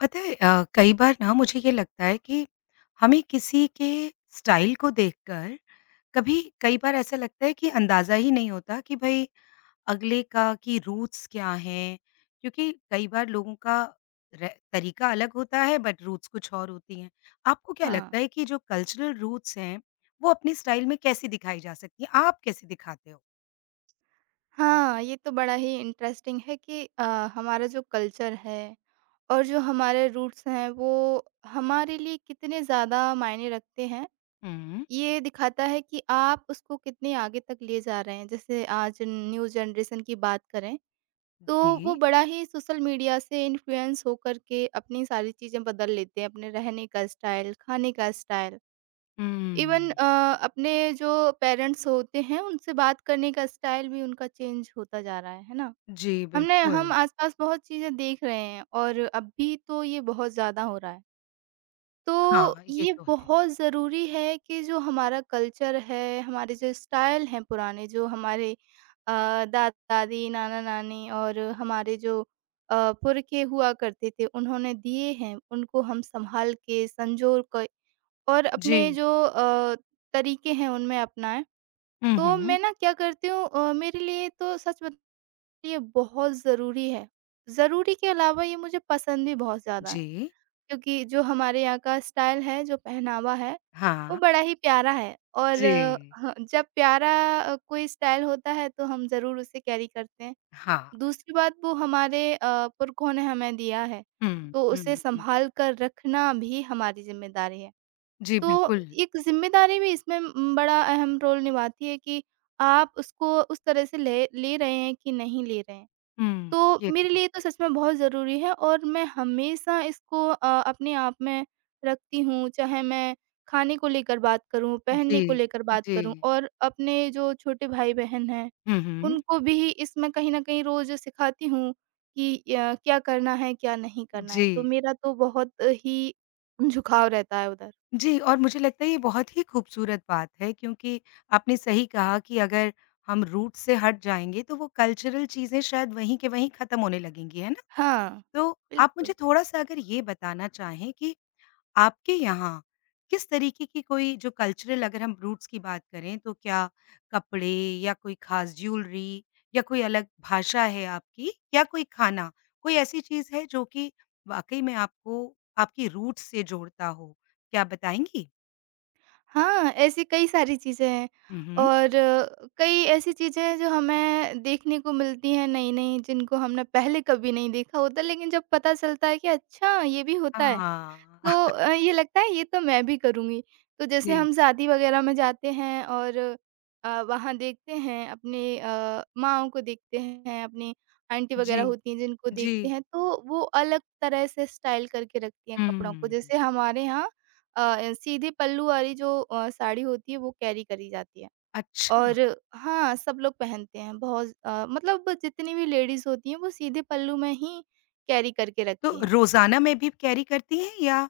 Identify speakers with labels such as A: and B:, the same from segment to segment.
A: पता है कई बार ना मुझे ये लगता है कि हमें किसी के स्टाइल को देखकर कभी कई बार ऐसा लगता है कि अंदाजा ही नहीं होता कि भाई अगले का कि रूट्स क्या हैं, क्योंकि कई बार लोगों का तरीका अलग होता है बट रूट्स कुछ और होती हैं। आपको क्या लगता
B: हाँ।
A: है कि जो कल्चरल रूट्स हैं वो अपने स्टाइल में कैसे दिखाई जा सकती है? आप कैसे दिखाते हो?
B: हाँ, ये तो बड़ा ही इंटरेस्टिंग है कि हमारा जो कल्चर है और जो हमारे रूट्स हैं, वो हमारे लिए कितने ज़्यादा मायने रखते हैं।
A: हम्म।
B: ये दिखाता है कि आप उसको कितने आगे तक ले जा रहे हैं। जैसे आज न्यू जनरेशन की बात करें,
A: जी।
B: तो वो बड़ा ही सोशल मीडिया से इन्फ्लुएंस होकर के अपनी सारी चीज़ें बदल लेते हैं, अपने रहने का स्टाइल, खाने का स्टाइल, इवन
A: हम्म।
B: अपने जो पेरेंट्स होते हैं, उनसे बात करने का स्टाइल भी उनका चेंज होता जा रहा है ना?
A: जी,
B: हमने हम
A: बिल्कुल।
B: आसपास बहुत चीज़ें देख रहे हैं और अभी तो ये बहुत ज़्यादा हो रहा है। तो
A: हाँ, ये
B: ये
A: तो है।
B: बहुत ज़रूरी है कि जो हमारा कल्चर है, हमारे जो स्टाइल हैं पुराने, जो हमारे अ, दादा-दादी, नाना-नानी और हमारे जो पुरखे हुआ करते थे, उन्होंने दिए हैं, उनको हम सँभाल के, संजो क और अपने
A: जी।
B: जो तरीके हैं, उनमें अपनाएँ। तो
A: हम्म।
B: मैं ना क्या करती हूँ अ, मेरे लिए तो सच बत ये बहुत ज़रूरी है। ज़रूरी के अलावा ये मुझे पसंद भी बहुत ज़्यादा है,
A: जी,
B: क्योंकि जो हमारे यहाँ का स्टाइल है, जो पहनावा है, वो
A: हाँ,
B: बड़ा ही प्यारा है और
A: जी,
B: ह जब प्यारा अ, कोई स्टाइल होता है तो हम ज़रूर उसे कैरी करते हैं।
A: हाँ,
B: दूसरी बात वो हमारे पुरखों ने हमें दिया है,
A: हुँ,
B: तो उसे
A: हुँ, हुँ।
B: सँभाल कर रखना भी हमारी ज़िम्मेदारी है।
A: जी,
B: तो
A: बिल्कुल,
B: एक ज़िम्मेदारी भी इसमें बड़ा अहम रोल निभाती है कि आप उसको उस तरह से ले ले रहे हैं कि नहीं ले रहे हैं।
A: हुँ,
B: तो
A: ये तो
B: मेरे
A: है।
B: लिए तो सच में बहुत ज़रूरी है और मैं हमेशा इसको अपने आप में रखती हूँ, चाहे मैं खाने को लेकर बात करूँ,
A: जी,
B: पहनने को लेकर बात
A: जी,
B: करूँ और अपने जो छोटे भाई-बहन हैं,
A: हुँ, हुँ,
B: उनको भी इसमें कहीं न कहीं रोज़ सिखाती हूँ कि क्या करना है, क्या नहीं करना है।
A: जी,
B: तो मेरा तो बहुत ही झुकाव रहता है उधर।
A: जी। और मुझे लगता है ये बहुत ही खूबसूरत बात है, क्योंकि आपने सही कहा कि अगर हम रूट से हट जाएँगे तो वो कल्चरल चीज़ें शायद वहीं के वहीं खत्म होने लगेंगी, है ना?
B: हाँ,
A: तो आप
B: बिल्कुल।
A: मुझे थोड़ा-सा अगर ये बताना चाहें कि आपके यहाँ किस तरीके की कोई जो कल्चरल अगर हम रूट्स की बात करें तो क्या कपड़े या कोई खास ज्वेलरी या कोई अलग भाषा है आपकी या कोई खाना, कोई ऐसी चीज़ है जो कि वाक़ई में आपको आपकी रूट्स से जोड़ता हो? क्या आप बताएँगी?
B: हाँ, ऐसी कई सारी चीज़ें हैं
A: हुँ, हुँ।
B: और कई ऐसी चीज़ें हैं जो हमें देखने को मिलती हैं नई-नई जिनको हमने पहले कभी नहीं देखा होता लेकिन जब पता चलता है कि अच्छा ये भी होता है
A: हाँ।
B: तो ये लगता है ये तो मैं भी करूँगी। तो जैसे
A: जी,
B: हम शादी वग़ैरह में जाते हैं और वहाँ देखते हैं अपने माँओं को देखते हैं, अपनी आंटी
A: जी,
B: वग़ैरह होती हैं जिनको
A: जी।
B: देखते हैं, तो वो अलग तरह से स्टाइल करके रखती हैं कपड़ों को।
A: हुँ,
B: जैसे हमारे यहाँ सीधे पल्लू वाली जो साड़ी होती है वो कैरी करी जाती है
A: अच्छा।
B: और हाँ, सब लोग पहनते हैं बहुत मतलब जितनी भी लेडीज़ होती हैं वो सीधे पल्लू में ही कैरी करके
A: तो
B: रखती हैं।
A: रोज़ाना में भी कैरी करती हैं या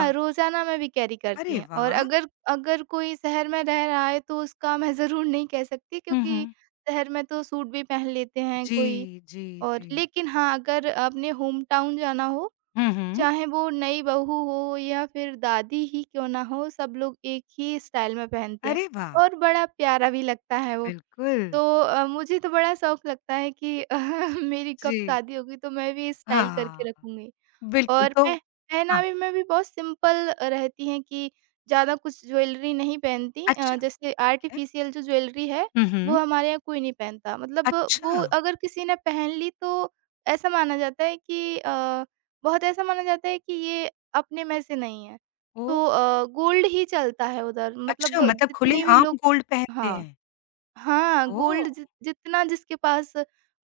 A: अ,
B: रोज़ाना में भी कैरी करती
A: अरे
B: हैं और
A: वाह!
B: अगर अगर कोई शहर में रह रहा है तो उसका मैं ज़रूर नहीं कह सकती
A: हुँ,
B: क्योंकि
A: हुँ।
B: शहर में तो सूट भी पहन लेते हैं
A: जी,
B: कोई
A: जी,
B: और
A: जी।
B: लेकिन हाँ, अगर अपने होम टाउन जाना हो,
A: हुँ, हुँ।
B: चाहे वो नई बहू हो या फिर दादी ही क्यों ना हो, सब लोग एक ही स्टाइल में पहनते हैं
A: अरे वाह!
B: और बड़ा प्यारा भी लगता है वो।
A: बिल्कुल,
B: तो मुझे तो बड़ा शौक लगता है कि मेरी कब
A: जी।
B: शादी होगी तो मैं भी स्टाइल
A: हाँ,
B: करके रखूँगी।
A: बिल्कुल
B: और
A: तो
B: पह
A: हाँ,
B: पहनावे में भी बहुत सिंपल रहती हैं कि ज़्यादा कुछ ज्वेलरी नहीं पहनती
A: अच्छा,
B: जैसे
A: ठीक है।
B: आर्टिफिशियल जो ज्वेलरी है,
A: हुँ,
B: वो
A: हुँ।
B: हमारे यहाँ कोई नहीं पहनता। मतलब वो
A: अच्छा,
B: अगर किसी ने पहन ली तो ऐसा माना जाता है कि अ, बहुत ऐसा माना जाता है कि ये अपने में से नहीं है।
A: ओह!
B: तो गोल्ड ही चलता है उधर
A: अच्छा,
B: मतलब
A: मतलब
B: जितने भी
A: खुलेआम
B: लोग
A: गोल्ड पहनते
B: हाँ।
A: हैं।
B: हाँ,
A: ओह!
B: गोल्ड जि जितना जिसके पास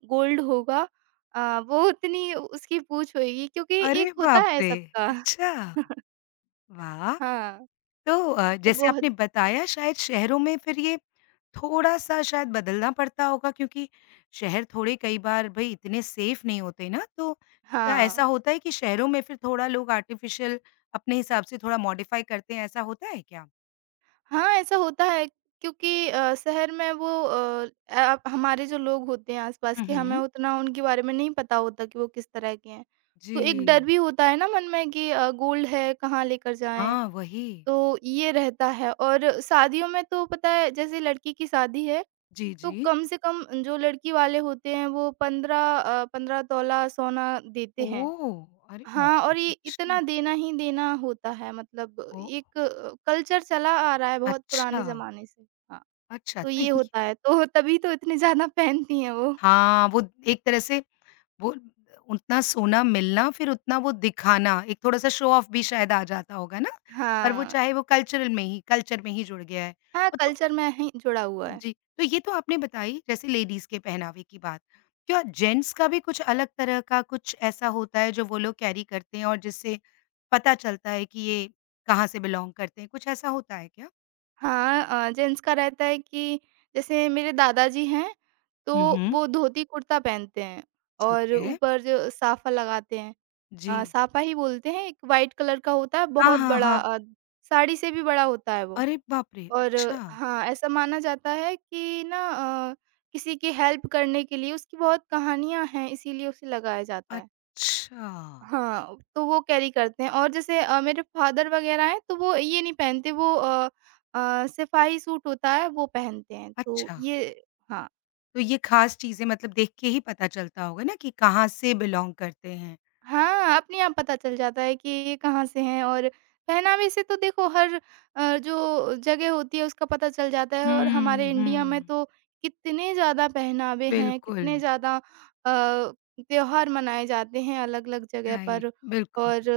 B: गोल्ड होगा वो उतनी उसकी पूँछ होएगी क्योंकि एक
A: अरे
B: होता
A: बाप
B: है
A: रे!
B: सबका।
A: अच्छा, वाह!
B: हाँ,
A: तो
B: तो
A: जैसे
B: बहुत
A: आपने बताया शायद शहरों में फिर ये थोड़ा-सा शायद बदलना पड़ता होगा, क्योंकि शहर थोड़े कई बार भई इतने सेफ नहीं होते ना, तो क्या
B: हाँ।
A: ऐसा होता है कि शहरों में फिर थोड़ा लोग आर्टिफ़िशियल अपने हिसाब से थोड़ा मॉडिफ़ाई करते हैं, ऐसा होता है क्या?
B: हाँ, ऐसा होता है क्योंकि शहर में हमारे जो लोग होते हैं आस-पास
A: हुँ,
B: के हमें
A: हुँ।
B: उतना उनके बारे में नहीं पता होता कि वो किस तरह के हैं। तो एक डर
A: जी।
B: भी होता है ना मन में कि गोल्ड है कहाँ लेकर जाएँ?
A: हाँ, वही।
B: तो ये रहता है और शादियों में तो पता है जैसे लड़की की शादी है
A: जी,
B: तो
A: जी।
B: कम से कम जो लड़की वाले होते हैं वो 15 तोला सोना देते हैं।
A: ओह! अरे बाप
B: हाँ,
A: रे!
B: और ये इतना
A: अच्छा,
B: देना ही देना होता है मतलब
A: ओह!
B: एक कल्चर चला आ रहा है बहुत
A: अच्छा,
B: पुराने ज़माने से। हाँ,
A: अच्छा
B: तो
A: तो
B: ये
A: ये
B: होता है तो तभी तो इतनी ज़्यादा पहनती हैं वो।
A: हाँ, वो एक तरह से वो उतना सोना मिलना फिर उतना वो दिखाना, एक थोड़ा-सा शो ऑफ भी शायद आ जाता होगा ना? पर वो
B: हाँ,
A: चाहे वो कल्चरल में ही कल्चर में ही जुड़ गया है।
B: हाँ, कल्चर में ही जुड़ा हुआ है।
A: जी, तो ये तो आपने बताई जैसे लेडीज़ के पहनावे की बात। क्या जेंट्स का भी कुछ अलग तरह का कुछ ऐसा होता है जो वो लोग कैरी करते हैं और जिससे पता चलता है कि ये कहाँ से बिलॉन्ग करते हैं, कुछ ऐसा होता है क्या?
B: हाँ, जेंट्स का रहता है कि जैसे मेरे दादाजी हैं,
A: हुँ,
B: तो
A: हुँ,
B: वो धोती कुर्ता पहनते हैं
A: ठीक
B: और
A: है।
B: ऊपर जो साफा लगाते हैं।
A: जी।
B: अ, सापा ही बोलते हैं, एक वाइट कलर का होता है,
A: हाँ,
B: बहुत
A: हाँ,
B: बड़ा
A: हाँ।
B: साड़ी से भी बड़ा होता है वो।
A: अरे बाप रे!
B: और
A: अच्छा।
B: हाँ, ऐसा माना जाता है कि ना अ, किसी की हेल्प करने के लिए उसकी बहुत कहानियाँ हैं, इसीलिए उसे लगाया जाता है।
A: अच्छा।
B: हाँ, तो वो कैरी करते हैं और जैसे मेरे फादर वगैरह हैं, तो वो ये नहीं पहनते, सिपाही सूट होता है, वो पहनते हैं। तो
A: अच्छा,
B: ये हाँ।
A: तो ये ख़ास चीज़ें मतलब देख के ही पता चलता होगा ना कि कहाँ से बिलॉन्ग करते हैं।
B: हाँ, अपने आप पता चल जाता है कि ये कहाँ से हैं और पहनावे से तो देखो हर जो जगह होती है उसका पता चल जाता है और
A: हुँ,
B: हमारे इंडिया में
A: हुँ।
B: तो कितने ज़्यादा पहनावे हैं,
A: बिल्कुल,
B: कितने ज़्यादा त्योहार मनाए जाते हैं अलग-अलग जगह
A: राइट,
B: पर
A: बिल्कुल,
B: और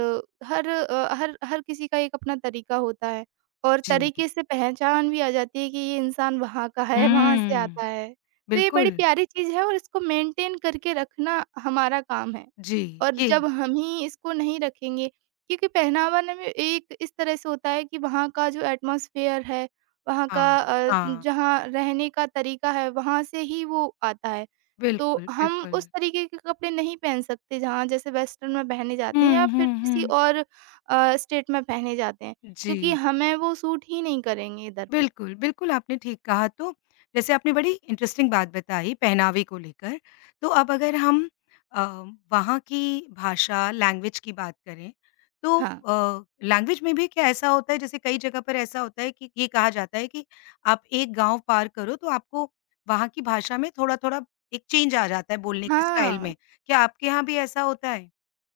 B: हर अ, हर हर किसी का एक अपना तरीका होता है और
A: जी।
B: तरीके से पहचान भी आ जाती है कि ये इंसान वहाँ का है, वहाँ से
A: हुँ,
B: आता है। तो ये बड़ी
A: बिल्कुल।
B: प्यारी चीज़ है और इसको मेंटेन करके रखना हमारा काम है।
A: जी,
B: और
A: ये
B: जब हम ही इसको नहीं रखेंगे क्योंकि पहनावा ना में एक इस तरह से होता है कि वहाँ का जो एटमॉस्फेयर है, वहाँ
A: हाँ,
B: का
A: हाँ,
B: जहाँ रहने का तरीका है, वहाँ से ही वो आता है। तो
A: बिल्कुल,
B: हम
A: बिल्कुल।
B: उस तरीके के कपड़े नहीं पहन सकते जहाँ जैसे वेस्टर्न में पहने जाते हैं
A: हुँ,
B: या फिर
A: हुँ,
B: किसी
A: हुँ।
B: और स्टेट में पहने जाते हैं,
A: जी।
B: क्योंकि हमें वो सूट ही नहीं करेंगे इधर पर।
A: बिल्कुल, बिल्कुल आपने ठीक कहा। तो जैसे आपने बड़ी इंटरेस्टिंग बात बताई पहनावे को लेकर, तो अब अगर हम अ, वहाँ की भाषा लैंग्वेज की बात करें, तो
B: हाँ।
A: लैंग्वेज में भी क्या ऐसा होता है जैसे कई जगह पर ऐसा होता है कि ये कहा जाता है कि आप एक गाँव पार करो तो आपको वहाँ की भाषा में थोड़ा-थोड़ा एक चेंज आ जाता है बोलने के स्टाइल
B: हाँ।
A: में, क्या आपके यहाँ भी ऐसा होता है?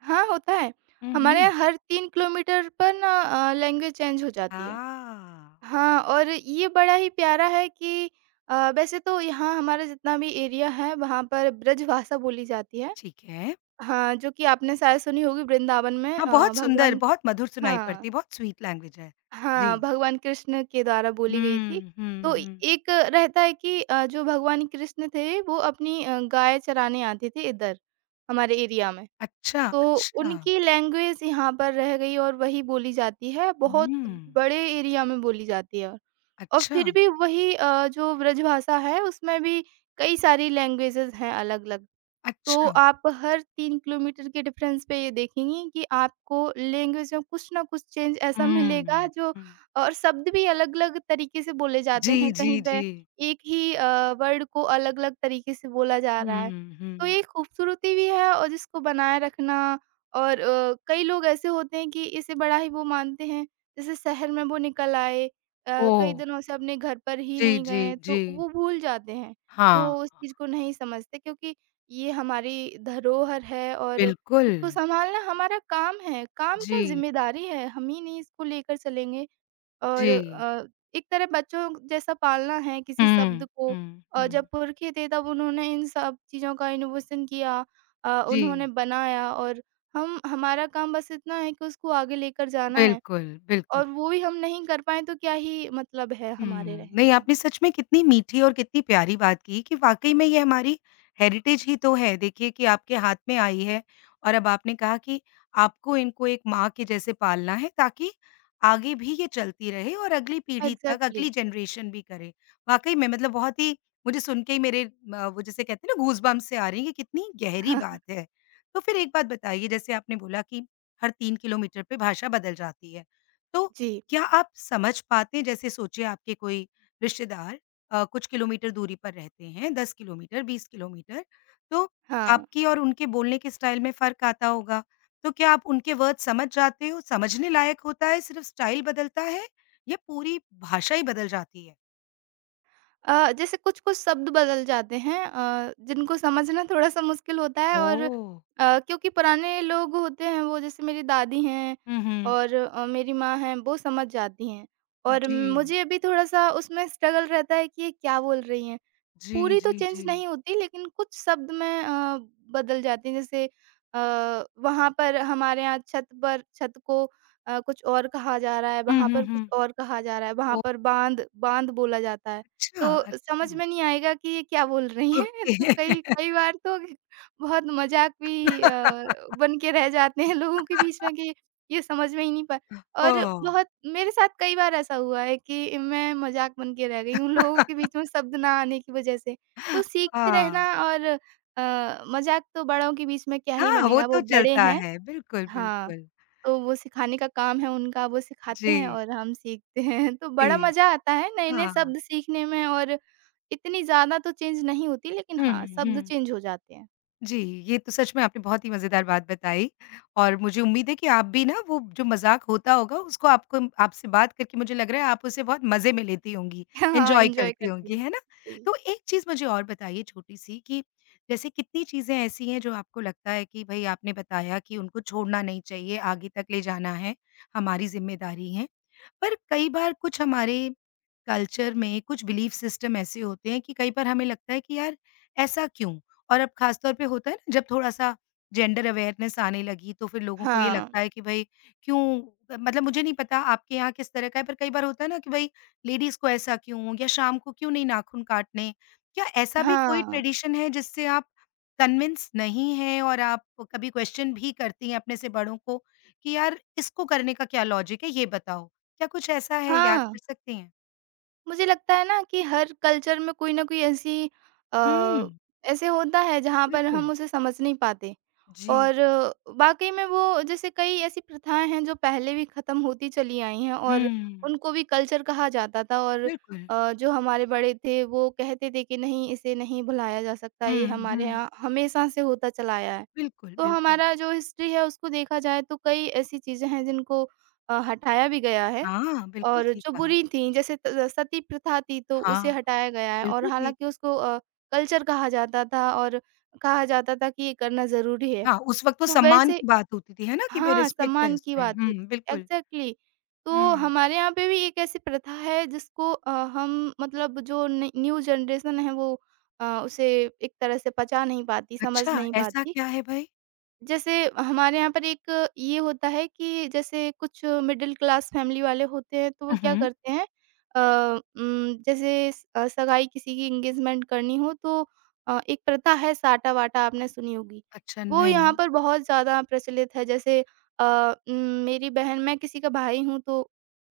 B: हाँ, होता है।
A: हुँ,
B: हमारे यहाँ
A: हुँ।
B: हर 3 किलोमीटर पर ना लैंग्वेज चेंज हो जाती है।
A: हाँ,
B: हाँ, और ये बड़ा ही प्यारा है कि वैसे तो यहाँ हमारा जितना भी एरिया है वहाँ पर ब्रजभाषा बोली जाती है।
A: ठीक है।
B: हाँ, जो कि आपने शायद सुनी होगी वृंदावन में
A: हाँ, बहुत सुंदर,
B: भगवान
A: बहुत मधुर सुनाई
B: हाँ,
A: पड़ती है, बहुत स्वीट लैंग्वेज है। जी।
B: हाँ, भगवान कृष्ण के द्वारा बोली गई थी।
A: हुँ, हुँ,
B: तो
A: हुँ।
B: एक रहता है कि जो भगवान कृष्ण थे वो अपनी गाय चराने आते थे इधर, हमारे एरिया में।
A: अच्छा,
B: तो
A: अच्छा।
B: उनकी लैंग्वेज यहाँ पर रह गई और वही बोली जाती है, बहुत
A: हुँ।
B: बड़े एरिया में बोली जाती है। और
A: अच्छा,
B: फिर भी वही जो ब्रजभाषा है उसमें भी कई सारी लैंग्वेजेज़ हैं अलग-अलग। तो
A: अच्छा।
B: आप हर 3 किलोमीटर के डिफरेंस पे ये देखेंगी कि आपको लैंग्वेज में कुछ ना कुछ चेंज ऐसा मिलेगा
A: हुँ,
B: जो
A: हुँ।
B: और शब्द भी अलग-अलग तरीके से बोले जाते
A: जी,
B: हैं,
A: जी,
B: कहीं पे
A: जी।
B: एक ही वर्ड को अलग-अलग तरीके से बोला जा रहा है।
A: हुँ,
B: तो
A: हुँ।
B: ये खूबसूरती भी है और जिसको बनाए रखना और कई लोग ऐसे होते हैं कि इसे बड़ा ही वो मानते हैं, जैसे शहर में वो निकल आए
A: ओह!
B: कई दिनों से अपने घर पर ही
A: जी,
B: नहीं गए
A: जी,
B: हैं,
A: जी।
B: तो वो भूल जाते हैं। वो
A: हाँ,
B: उस चीज़ को नहीं समझते क्योंकि ये हमारी धरोहर है और
A: बिल्कुल।
B: इसको सँभालना हमारा काम है। काम क्या
A: जी,
B: ज़िम्मेदारी है, हम ही नहीं इसको लेकर चलेंगे और
A: जी।
B: एक तरह बच्चों जैसा पालना है किसी शब्द
A: हुँ,
B: को
A: हुँ,
B: जब
A: हुँ।
B: पुरखे थे तब उन्होंने इन सब चीज़ों का इनोवेशन किया उन्होंने
A: जी,
B: बनाया और हम हमारा काम बस इतना है कि उसको आगे लेकर जाना है
A: बिल्कुल, बिल्कुल।
B: और वो भी हम नहीं कर पाएँ तो क्या ही मतलब है
A: हुँ।
B: हमारे रहने
A: नहीं,
B: का।
A: आपने सच में कितनी मीठी और कितनी प्यारी बात की कि वाक़ई में ये हमारी हेरिटेज ही तो है। देखिए कि आपके हाथ में आई है और अब आपने कहा कि आपको इनको एक माँ के जैसे पालना है ताकि आगे भी ये चलती रहे और अगली पीढ़ी तक,
B: एग्ज़ैक्टली।
A: अगली जनरेशन भी करे। वाक़ई में मतलब बहुत ही मुझे सुन के ही मेरे वो जिसे कहते हैं ना गूज़ बम्प्स से आ रही हैं, ये कितनी गहरी
B: हाँ,
A: बात है। तो फिर एक बात बताइए जैसे आपने बोला कि हर 3 किलोमीटर पे भाषा बदल जाती है। तो
B: जी,
A: क्या आप समझ पाते हैं जैसे सोचिए आपके कोई रिश्तेदार कुछ किलोमीटर दूरी पर रहते हैं, 10 किलोमीटर, 20 किलोमीटर, तो
B: हाँ।
A: आपकी और उनके बोलने के स्टाइल में फ़र्क आता होगा। तो क्या आप उनके वर्ड समझ जाते हो? समझने लायक होता है, सिर्फ़ स्टाइल बदलता है या पूरी भाषा ही बदल जाती है?
B: अ, जैसे कुछ-कुछ शब्द बदल जाते हैं जिनको समझना थोड़ा-सा मुश्किल होता है और
A: ओह!
B: क्योंकि पुराने लोग होते हैं वो जैसे मेरी दादी हैं
A: हुँ, हुँ।
B: और मेरी माँ हैं वो समझ जाती हैं और
A: जी।
B: मुझे अभी थोड़ा-सा उसमें स्ट्रगल रहता है कि ये क्या बोल रही हैं।
A: जी,
B: पूरी तो
A: जी,
B: चेंज
A: जी।
B: नहीं होती लेकिन कुछ शब्द में बदल जाते हैं जैसे वहाँ पर हमारे यहाँ छत पर छत को कुछ और कहा जा रहा है,
A: हुँ,
B: वहाँ पर
A: हुँ,
B: कुछ
A: हुँ।
B: और कहा जा रहा है, वहाँ
A: ओह!
B: पर बाँध बाँध बोला जाता है।
A: अच्छा,
B: तो समझ
A: अच्छा।
B: में नहीं आएगा कि ये क्या बोल रही हैं। तो
A: ओके।
B: कई कई बार तो बहुत मज़ाक भी बन के रह जाते हैं लोगों के बीच में कि ये समझ में ही नहीं पा और
A: ओह!
B: बहुत मेरे साथ कई बार ऐसा हुआ है कि मैं मज़ाक बन के रह गई हूँ लोगों के बीच में शब्द ना आने की वज़ह से। तो सीखते रहना
A: हाँ।
B: और मज़ाक तो बड़ों के बीच में क्या ही
A: हाँ, वो
B: बनेगा, वो
A: तो
B: बड़े
A: चलता
B: हैं।
A: है। बिल्कुल,
B: हाँ,
A: बिल्कुल।
B: तो वो सिखाने का काम है उनका, वो सिखाते हैं
A: जी,
B: और हम सीखते हैं। तो
A: जी।
B: बड़ा मज़ा आता है नए-नए
A: हाँ।
B: शब्द सीखने में और इतनी ज़्यादा तो चेंज नहीं होती लेकिन
A: हुँ,
B: हाँ, शब्द
A: हुँ।
B: चेंज हो जाते हैं।
A: जी, ये तो सच में आपने बहुत ही मज़ेदार बात बताई और मुझे उम्मीद है कि आप भी ना वो जो मज़ाक होता होगा उसको आपको आपसे बात करके मुझे लग रहा है आप उसे बहुत मज़े में लेती होंगी,
B: हाँ,
A: एन्जॉय
B: एन्जॉय
A: करती
B: करती
A: होंगी,
B: हूँ।
A: है ना?
B: जी।
A: तो एक चीज़ मुझे और बताइए छोटी-सी कि जैसे कितनी चीज़ें ऐसी हैं जो आपको लगता है कि भई आपने बताया कि उनको छोड़ना नहीं चाहिए, आगे तक ले जाना है, हमारी ज़िम्मेदारी है। पर कई बार कुछ हमारे कल्चर में कुछ बिलीफ सिस्टम ऐसे होते हैं कि कई बार हमें लगता है कि यार ऐसा क्यों? और अब खास तौर पे होता है ना जब थोड़ा-सा जेंडर अवेयरनेस आने लगी तो फिर लोगों को ये
B: हाँ।
A: लगता है कि भई क्यों? मतलब मुझे नहीं पता आपके यहाँ किस तरह का है, पर कई बार होता है ना कि भई लेडीज़ को ऐसा क्यों या शाम को क्यों नहीं नाखून काटने? क्या ऐसा भी कोई
B: हाँ।
A: ट्रेडिशन है जिससे आप कन्विंस नहीं हैं और आप कभी क्वेश्चन भी करती हैं अपने से बड़ों को कि यार इसको करने का क्या लॉजिक है, ये बताओ? क्या कुछ ऐसा है याद
B: हाँ।
A: कर सकती हैं?
B: मुझे लगता है ना कि हर कल्चर में कोई ना कोई
A: हुँ,
B: अ, ऐसे होता है जहाँ पर हम
A: बिल्कुल।
B: उसे समझ नहीं पाते
A: जी।
B: और वाक़ई में वो जैसे कई ऐसी प्रथाएँ हैं जो पहले भी ख़त्म होती चली आई हैं और
A: हुँ,
B: उनको भी कल्चर कहा जाता था और
A: बिल्कुल।
B: जो हमारे बड़े थे वो कहते थे कि नहीं इसे नहीं भुलाया जा सकता,
A: हुँ,
B: ये हमारे
A: हुँ।
B: यहाँ हमेशा से होता चला आया है।
A: बिल्कुल,
B: तो
A: बिल्कुल।
B: हमारा जो हिस्ट्री है उसको देखा जाए तो कई ऐसी चीज़ें हैं जिनको हटाया भी गया है।
A: हाँ, बिल्कुल
B: और
A: ठीक
B: जो
A: कहा।
B: बुरी थीं जैसे त सती प्रथा थी तो उसे
A: हाँ,
B: हटाया गया है और
A: बिल्कुल ठीक।
B: हालाँकि उसको कल्चर कहा जाता था और कहा जाता था कि ये करना ज़रूरी है।
A: हाँ, उस वक़्त तो
B: तो
A: सम्मान
B: वैसे
A: की बात होती थी, है ना? कि भई
B: हाँ,
A: रिस्पेक्ट है
B: सम्मान की
A: उसमें।
B: बात
A: हुँ,
B: होती है।
A: बिल्कुल।
B: एग्ज़ैक्टली। तो
A: हुँ।
B: हमारे यहाँ पे भी एक ऐसी प्रथा है जिसको हम मतलब जो न न्यू जनरेशन है वो उसे एक तरह से पचा नहीं पाती, समझ
A: अच्छा,
B: नहीं
A: ऐसा
B: पाती।
A: क्या है भई?
B: जैसे हमारे यहाँ पर एक ये होता है कि जैसे कुछ मिडिल क्लास फैमिली वाले होते हैं तो वो
A: हुँ,
B: क्या
A: हुँ।
B: करते हैं अ, जैसे सगाई किसी की एंगेजमेंट करनी हो तो एक प्रथा है साटा-वाटा आपने सुनी होगी।
A: अच्छा,
B: वो यहाँ
A: नहीं।
B: पर बहुत ज़्यादा प्रचलित है जैसे अ, उम, मेरी बहन मैं किसी का भाई हूँ तो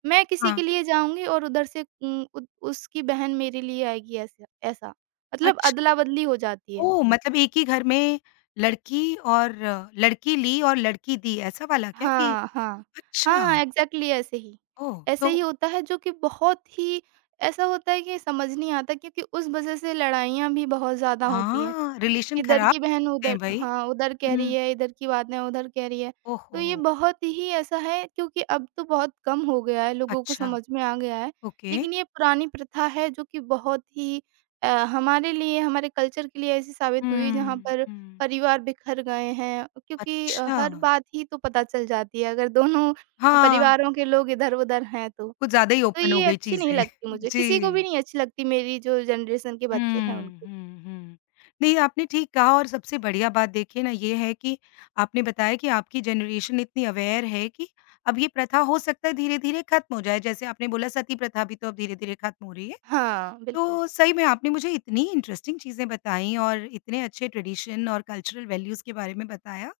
B: मैं किसी
A: हाँ,
B: के लिए जाऊँगी और उधर से उम, उद उसकी बहन मेरे लिए आएगी ऐसा ऐसा। मतलब
A: अच्छ
B: अदला-बदली हो जाती है।
A: ओह! मतलब एक ही घर में लड़की और लड़की ली और लड़की दी, ऐसा वाला क्या कि
B: हाँ, हाँ। हाँ, हाँ,
A: अच्छा,
B: एग्ज़ैक्टली ऐसे ही।
A: ओह!
B: ऐसे
A: तो
B: ही होता है जो कि बहुत ही ऐसा होता है कि समझ नहीं आता क्योंकि उस वज़ह से लड़ाइयाँ भी बहुत ज़्यादा होती हैं।
A: हाँ, रिलेशन
B: इधर
A: खराब
B: की
A: हो
B: बहन
A: सकते
B: उधर
A: हैं भई।
B: हाँ, उधर कह रही
A: हुँ।
B: है, इधर की बातें उधर कह रही है। तो
A: ओहो!
B: ये बहुत ही ऐसा है क्योंकि अब तो बहुत कम हो गया है, लोगों को
A: अच्छा,
B: समझ में आ गया है।
A: ओके।
B: लेकिन ये पुरानी प्रथा है जो कि बहुत ही हमारे लिए, हमारे कल्चर के लिए ऐसी साबित हुई जहाँ
A: हुँ,
B: पर
A: हुँ।
B: परिवार बिखर गए हैं क्योंकि
A: अच्छा,
B: हर बात ही तो पता चल जाती है अगर दोनों
A: हाँ,
B: परिवारों के लोग इधर-उधर हैं तो।
A: कुछ ज़्यादा ही
B: तो
A: ओपन हो
B: ये
A: गई
B: अच्छी नहीं
A: चीज़ें।
B: लगती मुझे, किसी को भी
A: जी।
B: नहीं अच्छी लगती मेरी जो जनरेशन के बच्चे हैं
A: हुँ,
B: उनको।
A: हुँ, हुँ। नहीं, आपने ठीक कहा और सबसे बढ़िया बात देखिए ना ये है कि आपने बताया कि आपकी जनरेशन इतनी अवेयर है कि अब ये प्रथा हो सकता है धीरे-धीरे खत्म हो जाए, जैसे आपने बोला सती प्रथा भी तो अब धीरे-धीरे खत्म हो रही है।
B: हाँ, बिल्कुल।
A: तो सही में आपने मुझे इतनी इंटरेस्टिंग चीज़ें बताई और इतने अच्छे ट्रेडिशन और कल्चरल वैल्यूज़ के बारे में बताया।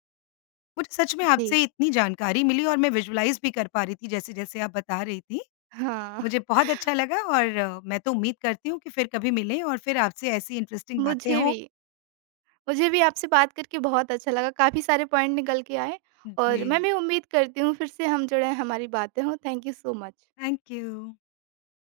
A: मुझे सच में
B: जी।
A: आपसे इतनी जानकारी मिली और मैं विजुअलाइज़ भी कर पा रही थी जैसे-जैसे आप बता रही थीं।
B: हाँ,
A: मुझे बहुत अच्छा लगा और मैं तो उम्मीद करती हूँ कि फिर कभी मिलें और फिर आपसे ऐसी इंटरेस्टिंग बातें
B: मुझे
A: हों।
B: भी। मुझे भी आपसे बात करके बहुत अच्छा लगा, काफ़ी सारे पॉइंट निकल के आए और मैं
A: जी,
B: भी उम्मीद करती हूँ फिर से हम जुड़े, हमारी बातें हों। Thank you so much.
A: Thank you.